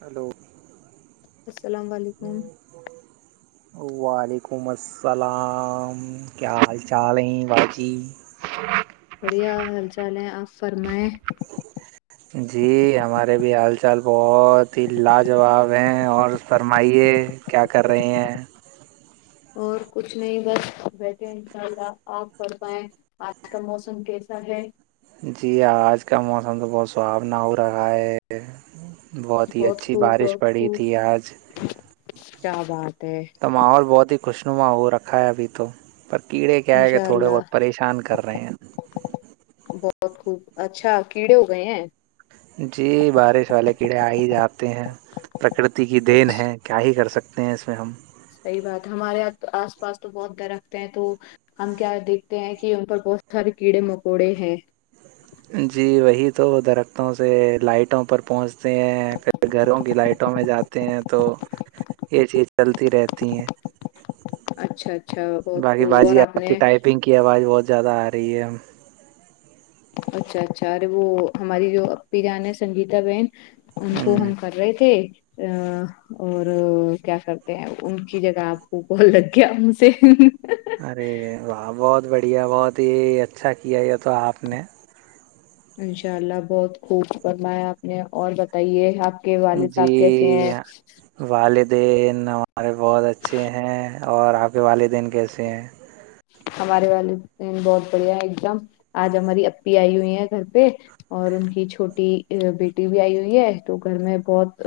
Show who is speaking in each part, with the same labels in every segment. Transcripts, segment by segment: Speaker 1: hello
Speaker 2: السلام علیکم
Speaker 1: وعلیکم السلام کیا حال چال ہیں بھ جی
Speaker 2: بڑھیا حال چال ہے آپ فرمائ
Speaker 1: جی ہمارے بھی حال چال بہت ہی لاجواب ہیں اور فرمائیے کیا کر رہے ہیں
Speaker 2: اور کچھ نہیں بس بیٹھے ان شاء اللہ آپ پڑھ پائیں آج کا موسم کیسا ہے
Speaker 1: جی آج کا موسم تو بہت سہافنا ہو رہا ہے بہت ہی اچھی
Speaker 2: خوب
Speaker 1: بارش
Speaker 2: بہت
Speaker 1: پڑی
Speaker 2: خوب
Speaker 1: تھی آج
Speaker 2: کیا بات ہے [unintelligible]
Speaker 1: تو ماحول بہت ہی خوشنما وہ رکھا بھی تو پر کیڑے کیا ہے کہ
Speaker 2: انشاء
Speaker 1: تھوڑے بہت
Speaker 2: اللہ
Speaker 1: پریشان کر رہے ہیں
Speaker 2: بہت خوب اچھا کیڑے ہو گئے ہیں
Speaker 1: جی بار والے کیڑے آ ہی جاتے ہیں پرکرتی کی دین
Speaker 2: اچھا
Speaker 1: ہے کیا ہی کر سکتے ہیں اس میں ہم
Speaker 2: صحیح بات ہے ہمارے یہاں آس پاس تو بہت درخت ہیں تو ہم کیا دیکھتے ہیں کہ یہ پر بہت سارے کیڑے مکوڑے ہیں
Speaker 1: جی وہی تو درختوں سے لائٹوں پر پہنچ ہیں پھر گھروں کی لائٹوں میں جاتے ہیں تو یہ چیز چلتی رہتی ہیں
Speaker 2: اچھا اچھا بہت
Speaker 1: باقی
Speaker 2: خوب اور
Speaker 1: باازی آپ
Speaker 2: نے
Speaker 1: کی ٹائپنگ کی آواز بہت زیادہ آ رہی ہے ہم
Speaker 2: اچھا اچھا اوررے وہ ہماری جو ای جان ہے سنگیتا بہن ان کو
Speaker 1: ہوں
Speaker 2: ہم کر رہے تھے ا اور کیا کرتے ہیں ان کی جگہ آپ کو بت لگ گیا ان سے
Speaker 1: ارے واہ بہت بڑھیا بہت ہی اچھا کیا یہ تو آپ نے
Speaker 2: انشاء اللہ بہت خوب فرمایا آپ نے اور بتائیے آپ کے والد
Speaker 1: جی
Speaker 2: صاحب کیسے ہیں
Speaker 1: والدین ہمارے بہت اچھے ہیں اور آپ کے والدین کیسے ہیں
Speaker 2: ہمارے والد دین بہت بڑھیا ہے ایک دم آج ہماری اپی آئی ہوئی ہے گھر پہ اور ان کی چھوٹی بیٹی بھی آئی ہوئی ہے تو گھر میں بہت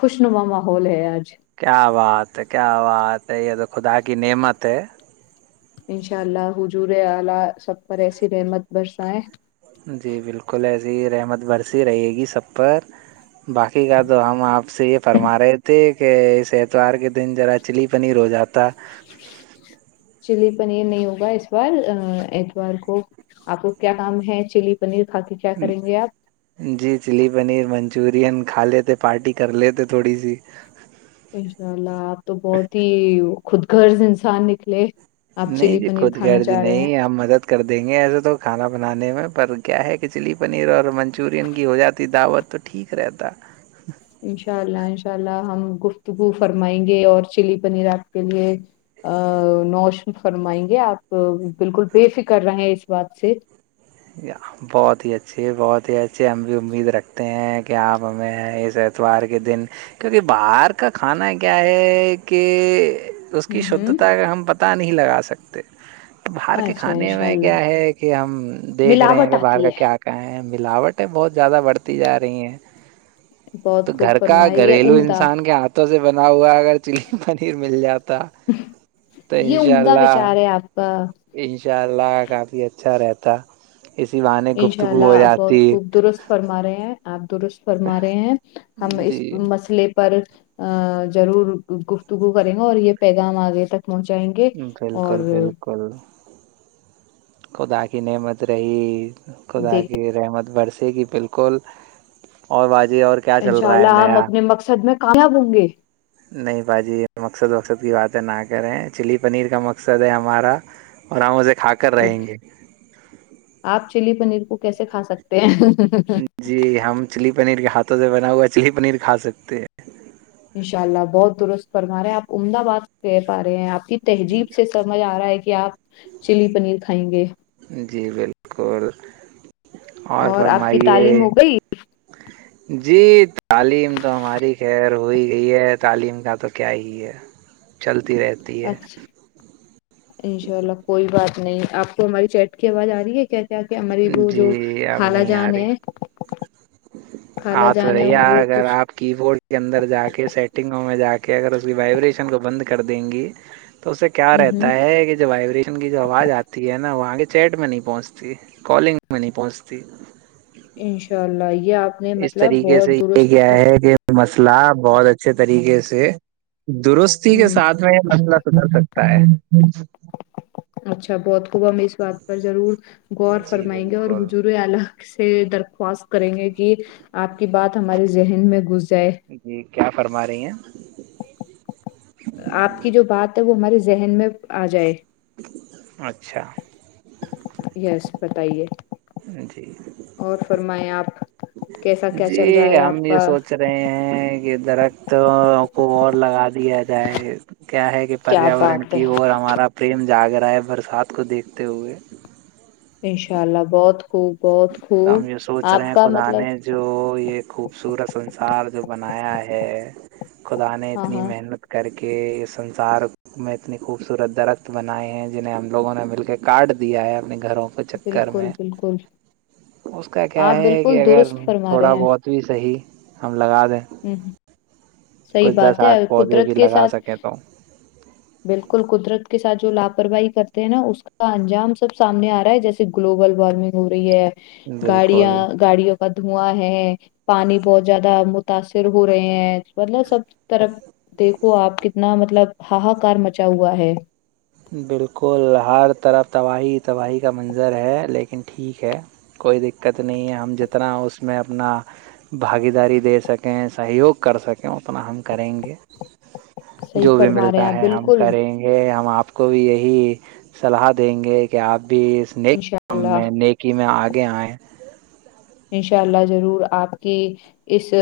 Speaker 2: خوش نوا ماحول ہے آج
Speaker 1: کیا بات ہے کیا بات ہے یہ تو خدا کی نعمت ہے
Speaker 2: انشاء اللہ حجور اعلی سب پر ایسی رحمت برسائے
Speaker 1: جی بالکل ایسیے ہی رحمت برسی رہے گی سب پر باقی کا تو ہم آپ سے یہ فرما رہے تھے کہ اس اتوار کے دن ذرا مچھلی پانی ر ہو جاتا
Speaker 2: چلی پنیر نہیں ہوگا اس بار اتوار کو آپ کو کیا کام ہے چلی پنیر کھا کے کیا
Speaker 1: جی
Speaker 2: کریں
Speaker 1: [unintelligible]
Speaker 2: گے آپ
Speaker 1: جی چلی پنیر منچورین کھا لیتے پارٹی کر لیتے تھوڑی سی
Speaker 2: انشاء اللہ آپ تو بہت ہی خود گرض انسان نکلے آپ
Speaker 1: نہیں
Speaker 2: چلی
Speaker 1: جی
Speaker 2: پنیر
Speaker 1: خود
Speaker 2: کھانا
Speaker 1: گارض
Speaker 2: چاہ رہے ہیں
Speaker 1: نہیں ہمپ مدد کر دیں گے ایسے تو کھانا بنانے میں پر کیا ہے کہ چلی پنیر اور منچورین کی ہو جاتی دعوت تو [unintelligible] [unintelligible] ٹھیک رہتا
Speaker 2: انشاء اللہ انشاء اللہ ہم گفتگو فرمائیں گے اور چلی پنیر آپ کے لیے ا نوشن فرمائیں گے آپ بالکل بے فکر رہے اس بات سے
Speaker 1: یا [inaudible] بہت ہی اچھی بہت ہی اچھے ہم بھی امید رکھتے ہیں کہ آپ ہمیں ہیں اس اتوار کے دن کیونکہ باہر کا کھانا کیا ہے کہ اس کی
Speaker 2: ہ ہ
Speaker 1: شدھتا کا ہم پتاہ نہیں لگا سکتے باہر کے
Speaker 2: اچھا
Speaker 1: کھانے
Speaker 2: انشاء
Speaker 1: میں
Speaker 2: اللہ
Speaker 1: کیا ہے کہ ہم دیکھ رہے ہیں
Speaker 2: ملاوٹ
Speaker 1: کہ باہر
Speaker 2: آتی ہے
Speaker 1: کا کیا ملاوٹیں بہت زیادہ بڑھتی جا رہی ہیں تو
Speaker 2: بہت خوب
Speaker 1: گھر کا
Speaker 2: فرمائی یہ
Speaker 1: گھریلو
Speaker 2: عمدہ
Speaker 1: انسان کیا آتا توں سے بنا ہوا اگر چلی پنیر مل جاتا [unintelligible] تو
Speaker 2: یہ
Speaker 1: انشاء
Speaker 2: عمدہ
Speaker 1: اللہ
Speaker 2: وچار ہے آپ کا
Speaker 1: انشاء اللہ کافی اچھا رہتا اسی واہن
Speaker 2: انشاء اللہ اب بہت خوب درست فرما رہے ہیں آپ درست فرما رہے ہیں ہم اس
Speaker 1: جی
Speaker 2: مسئلے پہ پر ا ضرور گفتگو کریں گا اور یہ پیغام آگے تک پہنچائیں گے اور
Speaker 1: بل خدا کی نعمت رہی خدا
Speaker 2: دیکھ
Speaker 1: کی رحمت برسے کی بالکل اور واازی اور کی
Speaker 2: انشاء اللہ ہم اپنے مقصد میں کامیاب ہوں گے
Speaker 1: نہیں بھا جی مقصد وقصد کی باتیں نہ کریں چلی پنیر کا مقصد ہے ہمارا اوررام سے کھ
Speaker 2: اوکے آپ چلی پنیر کو کیسے کھا سکتے ہیں
Speaker 1: جی ہم چلی پنیر کے ہاتھوں سے بنا ہوا ہے چلی پنیر کھا سکتے ہیں
Speaker 2: انشاء اللہ بہت درست فرمارے ہیں آپ عمدہ باد کہہ پا رہے ہیں آپ کی تہذیب سے سمجھ آ رہا ہے کہ آپ چلی پنیر کھائیں گے
Speaker 1: جی بالکل
Speaker 2: اور آپ کی تعلیم ہو گئی
Speaker 1: جی تعلیم تو ہماری خیر ہوئی گئی ہے تعلیم کا تو کیا ہی ہے چلتی رہتی ہے
Speaker 2: اچھا انشاء اللہ کوئی بات نہیں آپ کو ہماری چیٹ کی آواز آ رہی ہے کیا کیا کیا مری وہ جو
Speaker 1: جی
Speaker 2: خالا جان ہے خالا
Speaker 1: ہاں تو
Speaker 2: جان ہے
Speaker 1: رہیے
Speaker 2: وہ
Speaker 1: اگر
Speaker 2: کچھ
Speaker 1: آپ کی بورڈ کے اندر جا کے سیٹنگوں میں جا کے اگر اس کی وائبریشن کو بند کر دیں گی تو اسے کیا
Speaker 2: ہ
Speaker 1: رہتا ہے کہ جو وائبریشن کی جو آواز آتی ہے نا وہ آگے چیٹ میں نہیں پہنچتی [unintelligible] کالنگ میں نہیں پہنچتی
Speaker 2: ان شاء اللہ آئیے آپ نے
Speaker 1: اس
Speaker 2: مطلب
Speaker 1: طریقے سے
Speaker 2: بہت
Speaker 1: یہ
Speaker 2: درست
Speaker 1: کیا
Speaker 2: ہ
Speaker 1: ہے کہ مسئلہ بہت اچھے طریقے سے درست کسی کے ساتھ میں یہ مسلہ سدر سکتا ہے
Speaker 2: [unintelligible]
Speaker 1: جی بالکل
Speaker 2: سے درخواست کریں گے کہ آپ کی بات ہمارے ذہن میں گس جائے
Speaker 1: جی کیا فرما رہی ہیں
Speaker 2: آپ کی جو بات ہے وہ ہمارے ذہن میں آ جائے
Speaker 1: اچھا
Speaker 2: یس بتائیے
Speaker 1: جی
Speaker 2: فرمائ آپ کا کیسا کیا
Speaker 1: جی
Speaker 2: چل رہا ہے
Speaker 1: ہم
Speaker 2: آپ
Speaker 1: یہ سوچ سچ رہے ہیں کہ درخت کو اور لگا دیا جائے کیا ہے کہ کہ
Speaker 2: کیا
Speaker 1: پریاورن
Speaker 2: بات ہے
Speaker 1: کی اور ہمارا پریم جاگ رہا ہے برسات کو دیکھتے ہوئے
Speaker 2: انشاء اللہ بہت خوب بہت
Speaker 1: تو
Speaker 2: خوب
Speaker 1: ہم یہ سوچ رہے
Speaker 2: آپ
Speaker 1: ہیں
Speaker 2: کا
Speaker 1: خدا
Speaker 2: مطلب
Speaker 1: نے جو یہ خوبصورت سنسار جو بنایا ہے خدا نے
Speaker 2: ہاں
Speaker 1: اتنی
Speaker 2: ہاں
Speaker 1: محنت کر کے اس سنسار اتنی خوبصورت درخت بنائے ہیں جنہیں ہم لوگوں نے مل کے کاارڈ دیا ہے اپنے گھروں کو
Speaker 2: بالکل بالکل
Speaker 1: اس کا کیا
Speaker 2: آپ
Speaker 1: ہے کہ
Speaker 2: بالکل
Speaker 1: اگر
Speaker 2: درست فرما
Speaker 1: تھوڑا
Speaker 2: رہے ہیں
Speaker 1: بہت بھی صحیح ہم لگا دیں
Speaker 2: ہ صحیح
Speaker 1: کچھ دس
Speaker 2: بات ہے
Speaker 1: آٹھ پودے
Speaker 2: قدرت
Speaker 1: بھی
Speaker 2: کے
Speaker 1: لگا
Speaker 2: ساتھ
Speaker 1: سکیں تو
Speaker 2: بالکل قدرت کے سھ جو لاپرواہی کرتے ہیں نا اس کو کا انجام سب سامنے آ رہا ہے جیسے گلوبل وارمنگ ہو رہی ہے گاڑیاں
Speaker 1: بالکل
Speaker 2: گاڑیوں کا دھواں ہے پانی بہت زیادہ متاثر ہو رہے ہیں مطلب سب طرف دیکھو آپ کتنا مطلب ہا ہ کار مچا ہوا ہے
Speaker 1: بالکل ہر طرف تباہی تباہی کا منظر ہے لیکن ٹھیک ہے کوئی دقت نہیں ہے ہم جتنا اس میں اپنا بھاگییداری دے سکیں سہیوگ کر سکیں اتنا ہم کریں گے
Speaker 2: صحیح
Speaker 1: جو بھی
Speaker 2: فرما رہے ہیں
Speaker 1: ملتا
Speaker 2: آپ
Speaker 1: ہے ہم
Speaker 2: بالکل
Speaker 1: کریں ہم آپ کو بھی یہی سلاح دیں گے کہ آپ بھی اس نیک
Speaker 2: انشاء
Speaker 1: کام
Speaker 2: اللہ
Speaker 1: میں نیک کہ میں آگے آئیں
Speaker 2: انشاء اللہ ضرور آپ کی اس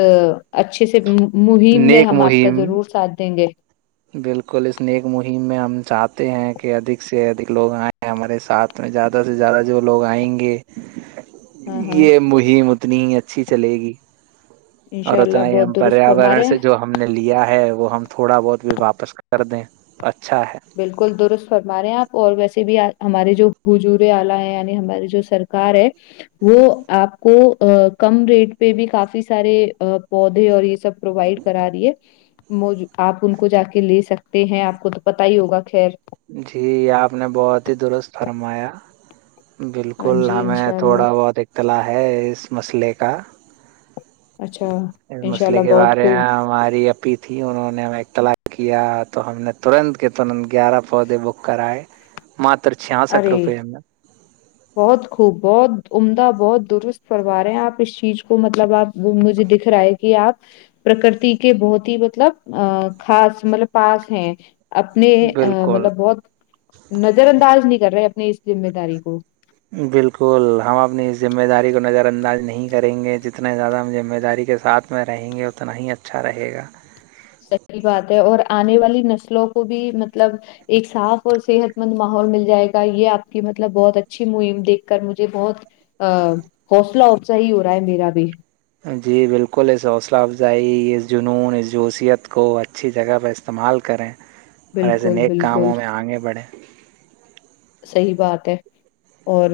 Speaker 2: اچھے سے مہم میں
Speaker 1: نیک
Speaker 2: ہم آپ کا
Speaker 1: مہم
Speaker 2: ضرور ساتھ دیں گے
Speaker 1: بالکل اس نیک مہم میں ہم چاہتے ہیں کہ ادک سے ادھک لوگ آئ ہمارے ساتھ میں زیادہ سے زیادہ جو لوگ آئیں گے
Speaker 2: [inaudible]
Speaker 1: یہ مہم اتنی ہی اچھی چلے گی اور
Speaker 2: انشاء اللہ
Speaker 1: اتنا ہی ہم
Speaker 2: بہت درست فرما
Speaker 1: پریاورن
Speaker 2: رہے
Speaker 1: سے
Speaker 2: ہیں
Speaker 1: جو ہم نے لیا ہے وہ ہم تھوڑا بہت بھی واپس کر دیں تو اچھا ہے
Speaker 2: بالکل درست فرما رہے ہیں آپ اور ویسے بھی ہمارے جو حجورے آلہ ہے یعنی ہماری جو سرکار ہے وہ آپ کو کم ریٹ پہ بھی کافی سارے پودے اور یہ سب پرووائڈ کرا رہی ہے م آپ ان کو جا کے لے سکتے ہیں آپ کو پت ہی ہوگا خیر
Speaker 1: جی آپ نے بہت ہی درست فرمایا
Speaker 2: ہاں
Speaker 1: بالکل
Speaker 2: جی
Speaker 1: ہمیں
Speaker 2: انشاء اللہ
Speaker 1: تھوڑا بہت اطلاع ہے اس مسئلے کا
Speaker 2: اچھا
Speaker 1: اس
Speaker 2: انشاء اللہ
Speaker 1: مسئلے کے
Speaker 2: بہت
Speaker 1: بارے
Speaker 2: خوب
Speaker 1: ہیں ہماری اپ تھی انہوں نے ہمیں اختلاق کیا تو ہم نے ترنت کے تنت گیارہ فودے بک کرا ہے ماتر چسٹھ روپ
Speaker 2: ارے
Speaker 1: میں
Speaker 2: بہت خوب بہت عمدہ بہت درست فوا رہے ہیں آپ اس چیز کو مطلب آپ مجھے دکھ رہا ہے کہ آپ پرکرتی کے بہت ہی مطلب ا خاص مطلب پاس ہیں اپنے
Speaker 1: بالکل
Speaker 2: مطلب بہت نظر انداز نہیں کر رہے اپنی اس ذمہ داری کو
Speaker 1: بالکل ہم اپنی اس ذمہ داری کو نظر انداز نہیں کریں گے جتنے زیادہ ہم ذمہ داری کے ساتھ ات میں رہیں گے اتنا ہی اچھا رہے گا
Speaker 2: صحی بات ہے اور آنے والی نسلوں کو بھی مطلب ایک صاف اور صحت مند ماحول مل جائے گا یہ آپ کی مطلب بہت اچھی مہم دیکھ کر مجھے بہت ا حوصلہ حوفزا ہی ہو رہا ہے میرا بھی
Speaker 1: بالکل اس حوصلہ افزائیت کو اچھی جگہ میں استعمال کریں اور ایسے
Speaker 2: بالکل
Speaker 1: نیک
Speaker 2: بالکل
Speaker 1: کاموں میں آگے بڑھیں
Speaker 2: صحیح بات ہے اور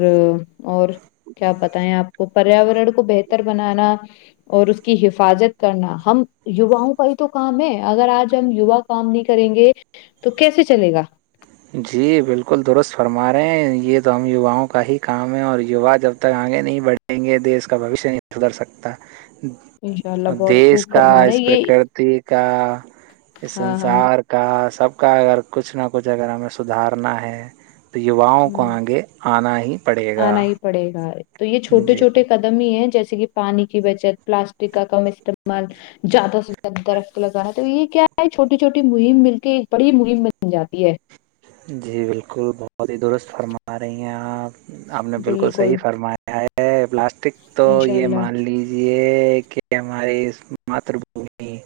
Speaker 2: اور کیا بتائیں آپ کو پریاورن کو بہتر بنانا اور اس کی حفاظت کرنا ہم یواؤں کا ہی تو کام ہے اگر آج ہم یوا کام نہیں کریں گے تو کیسے چلے گا
Speaker 1: جی بالکل درست فرما رہے ہیں یہ تو ہم یواؤں کا ہی کام ہے اور یووا جب تک آگے نہیں بڑھے آیں گے دیش کا بھوشیہ نہیں سدھر سکتا
Speaker 2: انشاء
Speaker 1: اور
Speaker 2: اللہ بہت
Speaker 1: دیش
Speaker 2: خوب
Speaker 1: کا
Speaker 2: فرما رہے
Speaker 1: اس
Speaker 2: یہ
Speaker 1: پرکرتی کا اس
Speaker 2: ہاں ہاں
Speaker 1: سنسار کا کا سب کا اگر کچھ نہ کچھ اگر ہمیں سدھارنا ہے تو یواؤں کو
Speaker 2: ہ
Speaker 1: آگے آنا ہی پڑے گا
Speaker 2: آنا ہی پڑے گا تو یہ چھوٹے
Speaker 1: جی
Speaker 2: چھوٹے
Speaker 1: بل-
Speaker 2: قد م ہی ہے جیسے کہ پانی کی بچت پلاسٹک کا کم استعمال زیادہ سے زیادہ درخت لگانا ہے تو یہ کیا ہے چھوٹی چھوٹی مہم مل کے ایک بڑی مہم بن جاتی ہے
Speaker 1: جی بالکل بہت ہی درست فرما رہی ہیں آپ آپ نے بالکل صحیح فرمایا کیا ہے پلاسٹک تو
Speaker 2: انشاء
Speaker 1: یہ
Speaker 2: اللہ
Speaker 1: مان لیج یہ کہ ہماری ماتر بھمی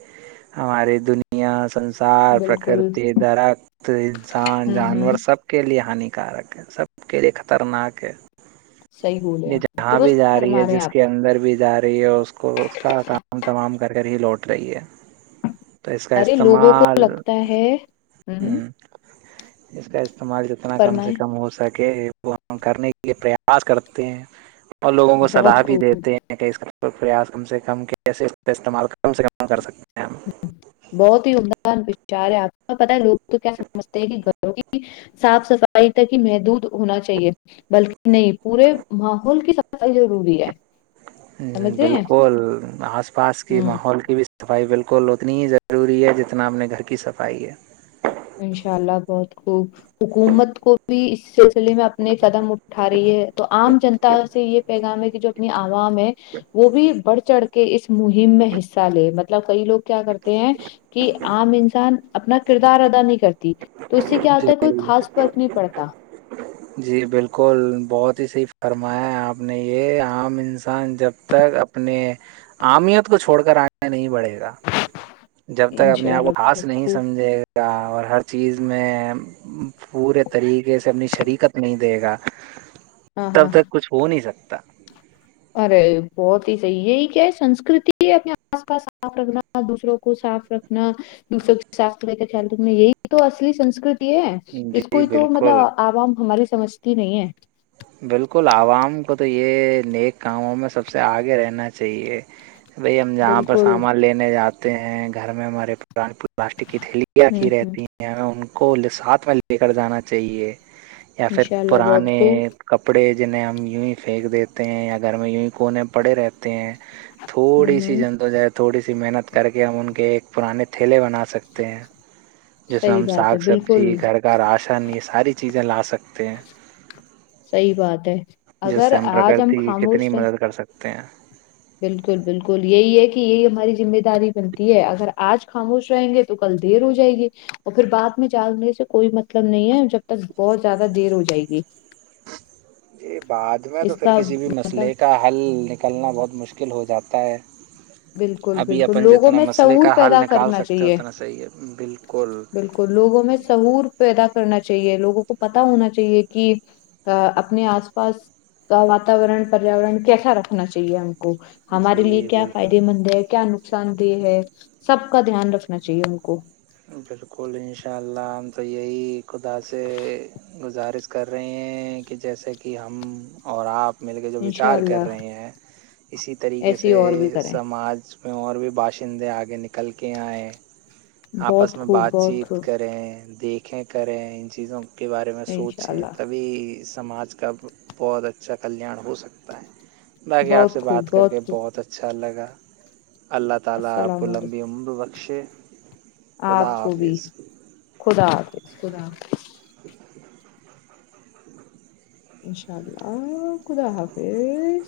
Speaker 1: ہماری دنیا س سار
Speaker 2: بالکل
Speaker 1: پرکرتی درخت انسان
Speaker 2: ہوں ہوں
Speaker 1: جانور سب سب کے لیے ہانیکارک ہے سب کے لیے خطرناک ہے
Speaker 2: صحیح بولے
Speaker 1: ج
Speaker 2: آپ
Speaker 1: جہاں بھی
Speaker 2: درست
Speaker 1: جا رہی ہے
Speaker 2: فرما رہے ہیں
Speaker 1: جس کے
Speaker 2: آپ
Speaker 1: اندر بھی جا رہی ہے کو اس کا کام تمام کر کر ہی لوٹ رہی ہے تو اس کا
Speaker 2: ارے لوگوں کو
Speaker 1: استعمال
Speaker 2: لگتا ہے ہ
Speaker 1: اس کا استعمال کتنا کم سے
Speaker 2: فرمائیں
Speaker 1: کم ہو سکے وہ ہم کرنے کے پریاس کرتے ہیں اور لوگوں کو
Speaker 2: بہت
Speaker 1: صلاح بھی
Speaker 2: خوب
Speaker 1: دیتے ہیں اس پریاس کم سے کم کیسے اس کا استعمال کم سے کم کر سکتے ہیں ہم
Speaker 2: بہت ہی عدہ س پچاار ہے آپ کو پتا لوگ تو کیا سمجتے ہیں کہ گوں کی صاف صفائی تک ہی محدود ہونا چاہیے بلکہ نہیں پورے ماحول کی صفائی ضروری ہے
Speaker 1: ہ
Speaker 2: سمجھ رہے ہیں
Speaker 1: بالکل آس پاس کی
Speaker 2: ہوں
Speaker 1: ماحول کی بھی صفائی بالکل اتنی ہی ضروری ہے جتنا اپنے گھر کی صفائی ہے
Speaker 2: انشاء اللہ بہت خوب حکومت کو بھی اس سلسلے میں اپنے قدم اٹھا رہی ہے تو عام جن سے یہ پیغام ہے کہ جو اپنی عوام ہے وہ بھی بڑھ چڑھ کر کے اس مہم میں حصہ لے مطلب کئی لوگ کیا کرتے ہیں کہ عام انسان اپنا کردار ادا نہیں کرتی تو اس سے کیا آتا ہے کوئی خاص فرق نہیں پڑتا
Speaker 1: جی بالکل بہت ہی صحیح فرمایا ہے آپ نے یہ عام انسان جب تک اپنے امیت کو چھوڑ کر آنے نہیں بڑھے گا جب تک اپنے
Speaker 2: انشاء
Speaker 1: آپ کو
Speaker 2: اللہ
Speaker 1: خاص
Speaker 2: بہت
Speaker 1: نہیں
Speaker 2: خوب
Speaker 1: سمجھے گا اور ہر چیز میں پورے طریقے سے اپنی شریکت نہیں دے گا
Speaker 2: ہاں ہاں
Speaker 1: تب تک کچھ ہو نہیں سکتا
Speaker 2: ارے بہت ہی صحیح یہی کیا ہے سسکرتی ہے اپنے آس پاس صاف رکھنا دوسروں کو صاف رکھنا دوسروں سے صاف خیال رکھنا یہی تو اصلی سسکرتی اس
Speaker 1: جی
Speaker 2: کوئی تو
Speaker 1: بالکل
Speaker 2: مطلب عوام ہماری سمجھتی نہیں ہے
Speaker 1: بالکل عوام کو تو یہ نیک کاموں میں سب سے آگے رہنا اہیے بھائی ہم جہاں پر
Speaker 2: بالکل
Speaker 1: سامان لینے جاتے ہیں گھر میں ہمارے پا ران پور پلاسٹک کی تھیلیاں
Speaker 2: ہوں
Speaker 1: کیھی
Speaker 2: ہوں
Speaker 1: رہتی ہیں ن ان کو ل ساتھ میں لے کر جانا چاہیے یا پھر
Speaker 2: انشاء اللہ بہت
Speaker 1: پرانے
Speaker 2: خوب
Speaker 1: کپڑے جنہیں ہم یوں ہی پھینک دیتے ہیں یا گھر میں یوں ہی کونے پڑے رہتے ہیں
Speaker 2: ہوں
Speaker 1: تھوڑی سی
Speaker 2: ہوں
Speaker 1: جنت جائے تھوڑی سی محنت کر کے ہم ان کے ایک پرانے تھیلے بناات سکتے ہیں جس میں
Speaker 2: صحیح
Speaker 1: ہم
Speaker 2: بات ہے
Speaker 1: ساگ سبزی
Speaker 2: بالکل
Speaker 1: گھر آسانی یہ ساری چیزیں لا سکتے ہیں
Speaker 2: صی بات ہے
Speaker 1: جس
Speaker 2: اگر
Speaker 1: سے ہم
Speaker 2: آج
Speaker 1: پرکرتی کی کتنی
Speaker 2: خاموش رہیں
Speaker 1: مدد کر سکتے ہیں
Speaker 2: بالکل بالکل یہی ہے کہ یہی ہماری ذمہ داری بنتی ہے اگر آج خاموش رہیں گے تو تو کل دیر ہو جائے گی اور پھر بد میں جگنے سے کوئی مطلب نہیں ہے جب تک بہت زیادہ دیر ہو جائے گی
Speaker 1: جی بعد میں تو
Speaker 2: اس
Speaker 1: پھر
Speaker 2: کا
Speaker 1: کسی بھی
Speaker 2: مطلب
Speaker 1: مسئلے کا حل نکلنا بہت مشکل ہو جاتا ہے
Speaker 2: بالکل
Speaker 1: ابھی
Speaker 2: بالکل
Speaker 1: اپن
Speaker 2: لوگوں
Speaker 1: جتنا
Speaker 2: میں
Speaker 1: مسئلے
Speaker 2: شعور
Speaker 1: کا حل
Speaker 2: پیدا
Speaker 1: نکال
Speaker 2: کرنا
Speaker 1: سکتے ہیں
Speaker 2: چاہیے
Speaker 1: اتنا صحیح ہے بالکل
Speaker 2: بالکل لوگوں میں سہور پیدا کرنا چاہیے لوگوں کو پتا ہونا چاہیے کہ ا اپنے آس پاس کا واتاورن پریاورن کیسا رکھنا چاہیے ہم کو ہمارے لیے
Speaker 1: جی
Speaker 2: کیا
Speaker 1: بالکل
Speaker 2: فائدے مند ہے کیا نقصان دہ ہے سب کا دھیان رکھنا چاہیے ہم کو
Speaker 1: بالکل ان شاء اللہ ہم تو یہی خدا سے گزارش کر رہے ہیں کہ جیسے کہ ہم اور آپ مل کے جو
Speaker 2: انشاء
Speaker 1: وچار
Speaker 2: اللہ
Speaker 1: کر رہے ہیں اسی طریقے
Speaker 2: ایسی
Speaker 1: سے
Speaker 2: اور بھی کریں
Speaker 1: سماج میں اور بھی باشندے آگے نکل کے آئے آپس
Speaker 2: بہت
Speaker 1: میں
Speaker 2: خوب
Speaker 1: بات
Speaker 2: بہت
Speaker 1: چیت
Speaker 2: خوب
Speaker 1: کریں دیکھ کھیں کریں ان چیزوں کے بارے میں
Speaker 2: انشاء
Speaker 1: سوچیں
Speaker 2: اللہ
Speaker 1: تبھی سماج کا بہت اچھا کلیان ہو سکتا ہے باقی آپ سے
Speaker 2: بہت خوب
Speaker 1: بات کر کے
Speaker 2: خوب
Speaker 1: بہت اچھا
Speaker 2: السلام علیکم
Speaker 1: [unintelligible]
Speaker 2: اپ
Speaker 1: خدا
Speaker 2: کو بھی
Speaker 1: حافظ
Speaker 2: خدا
Speaker 1: [unintelligible] [inaudible]
Speaker 2: انشاء اللہ خدا حافظ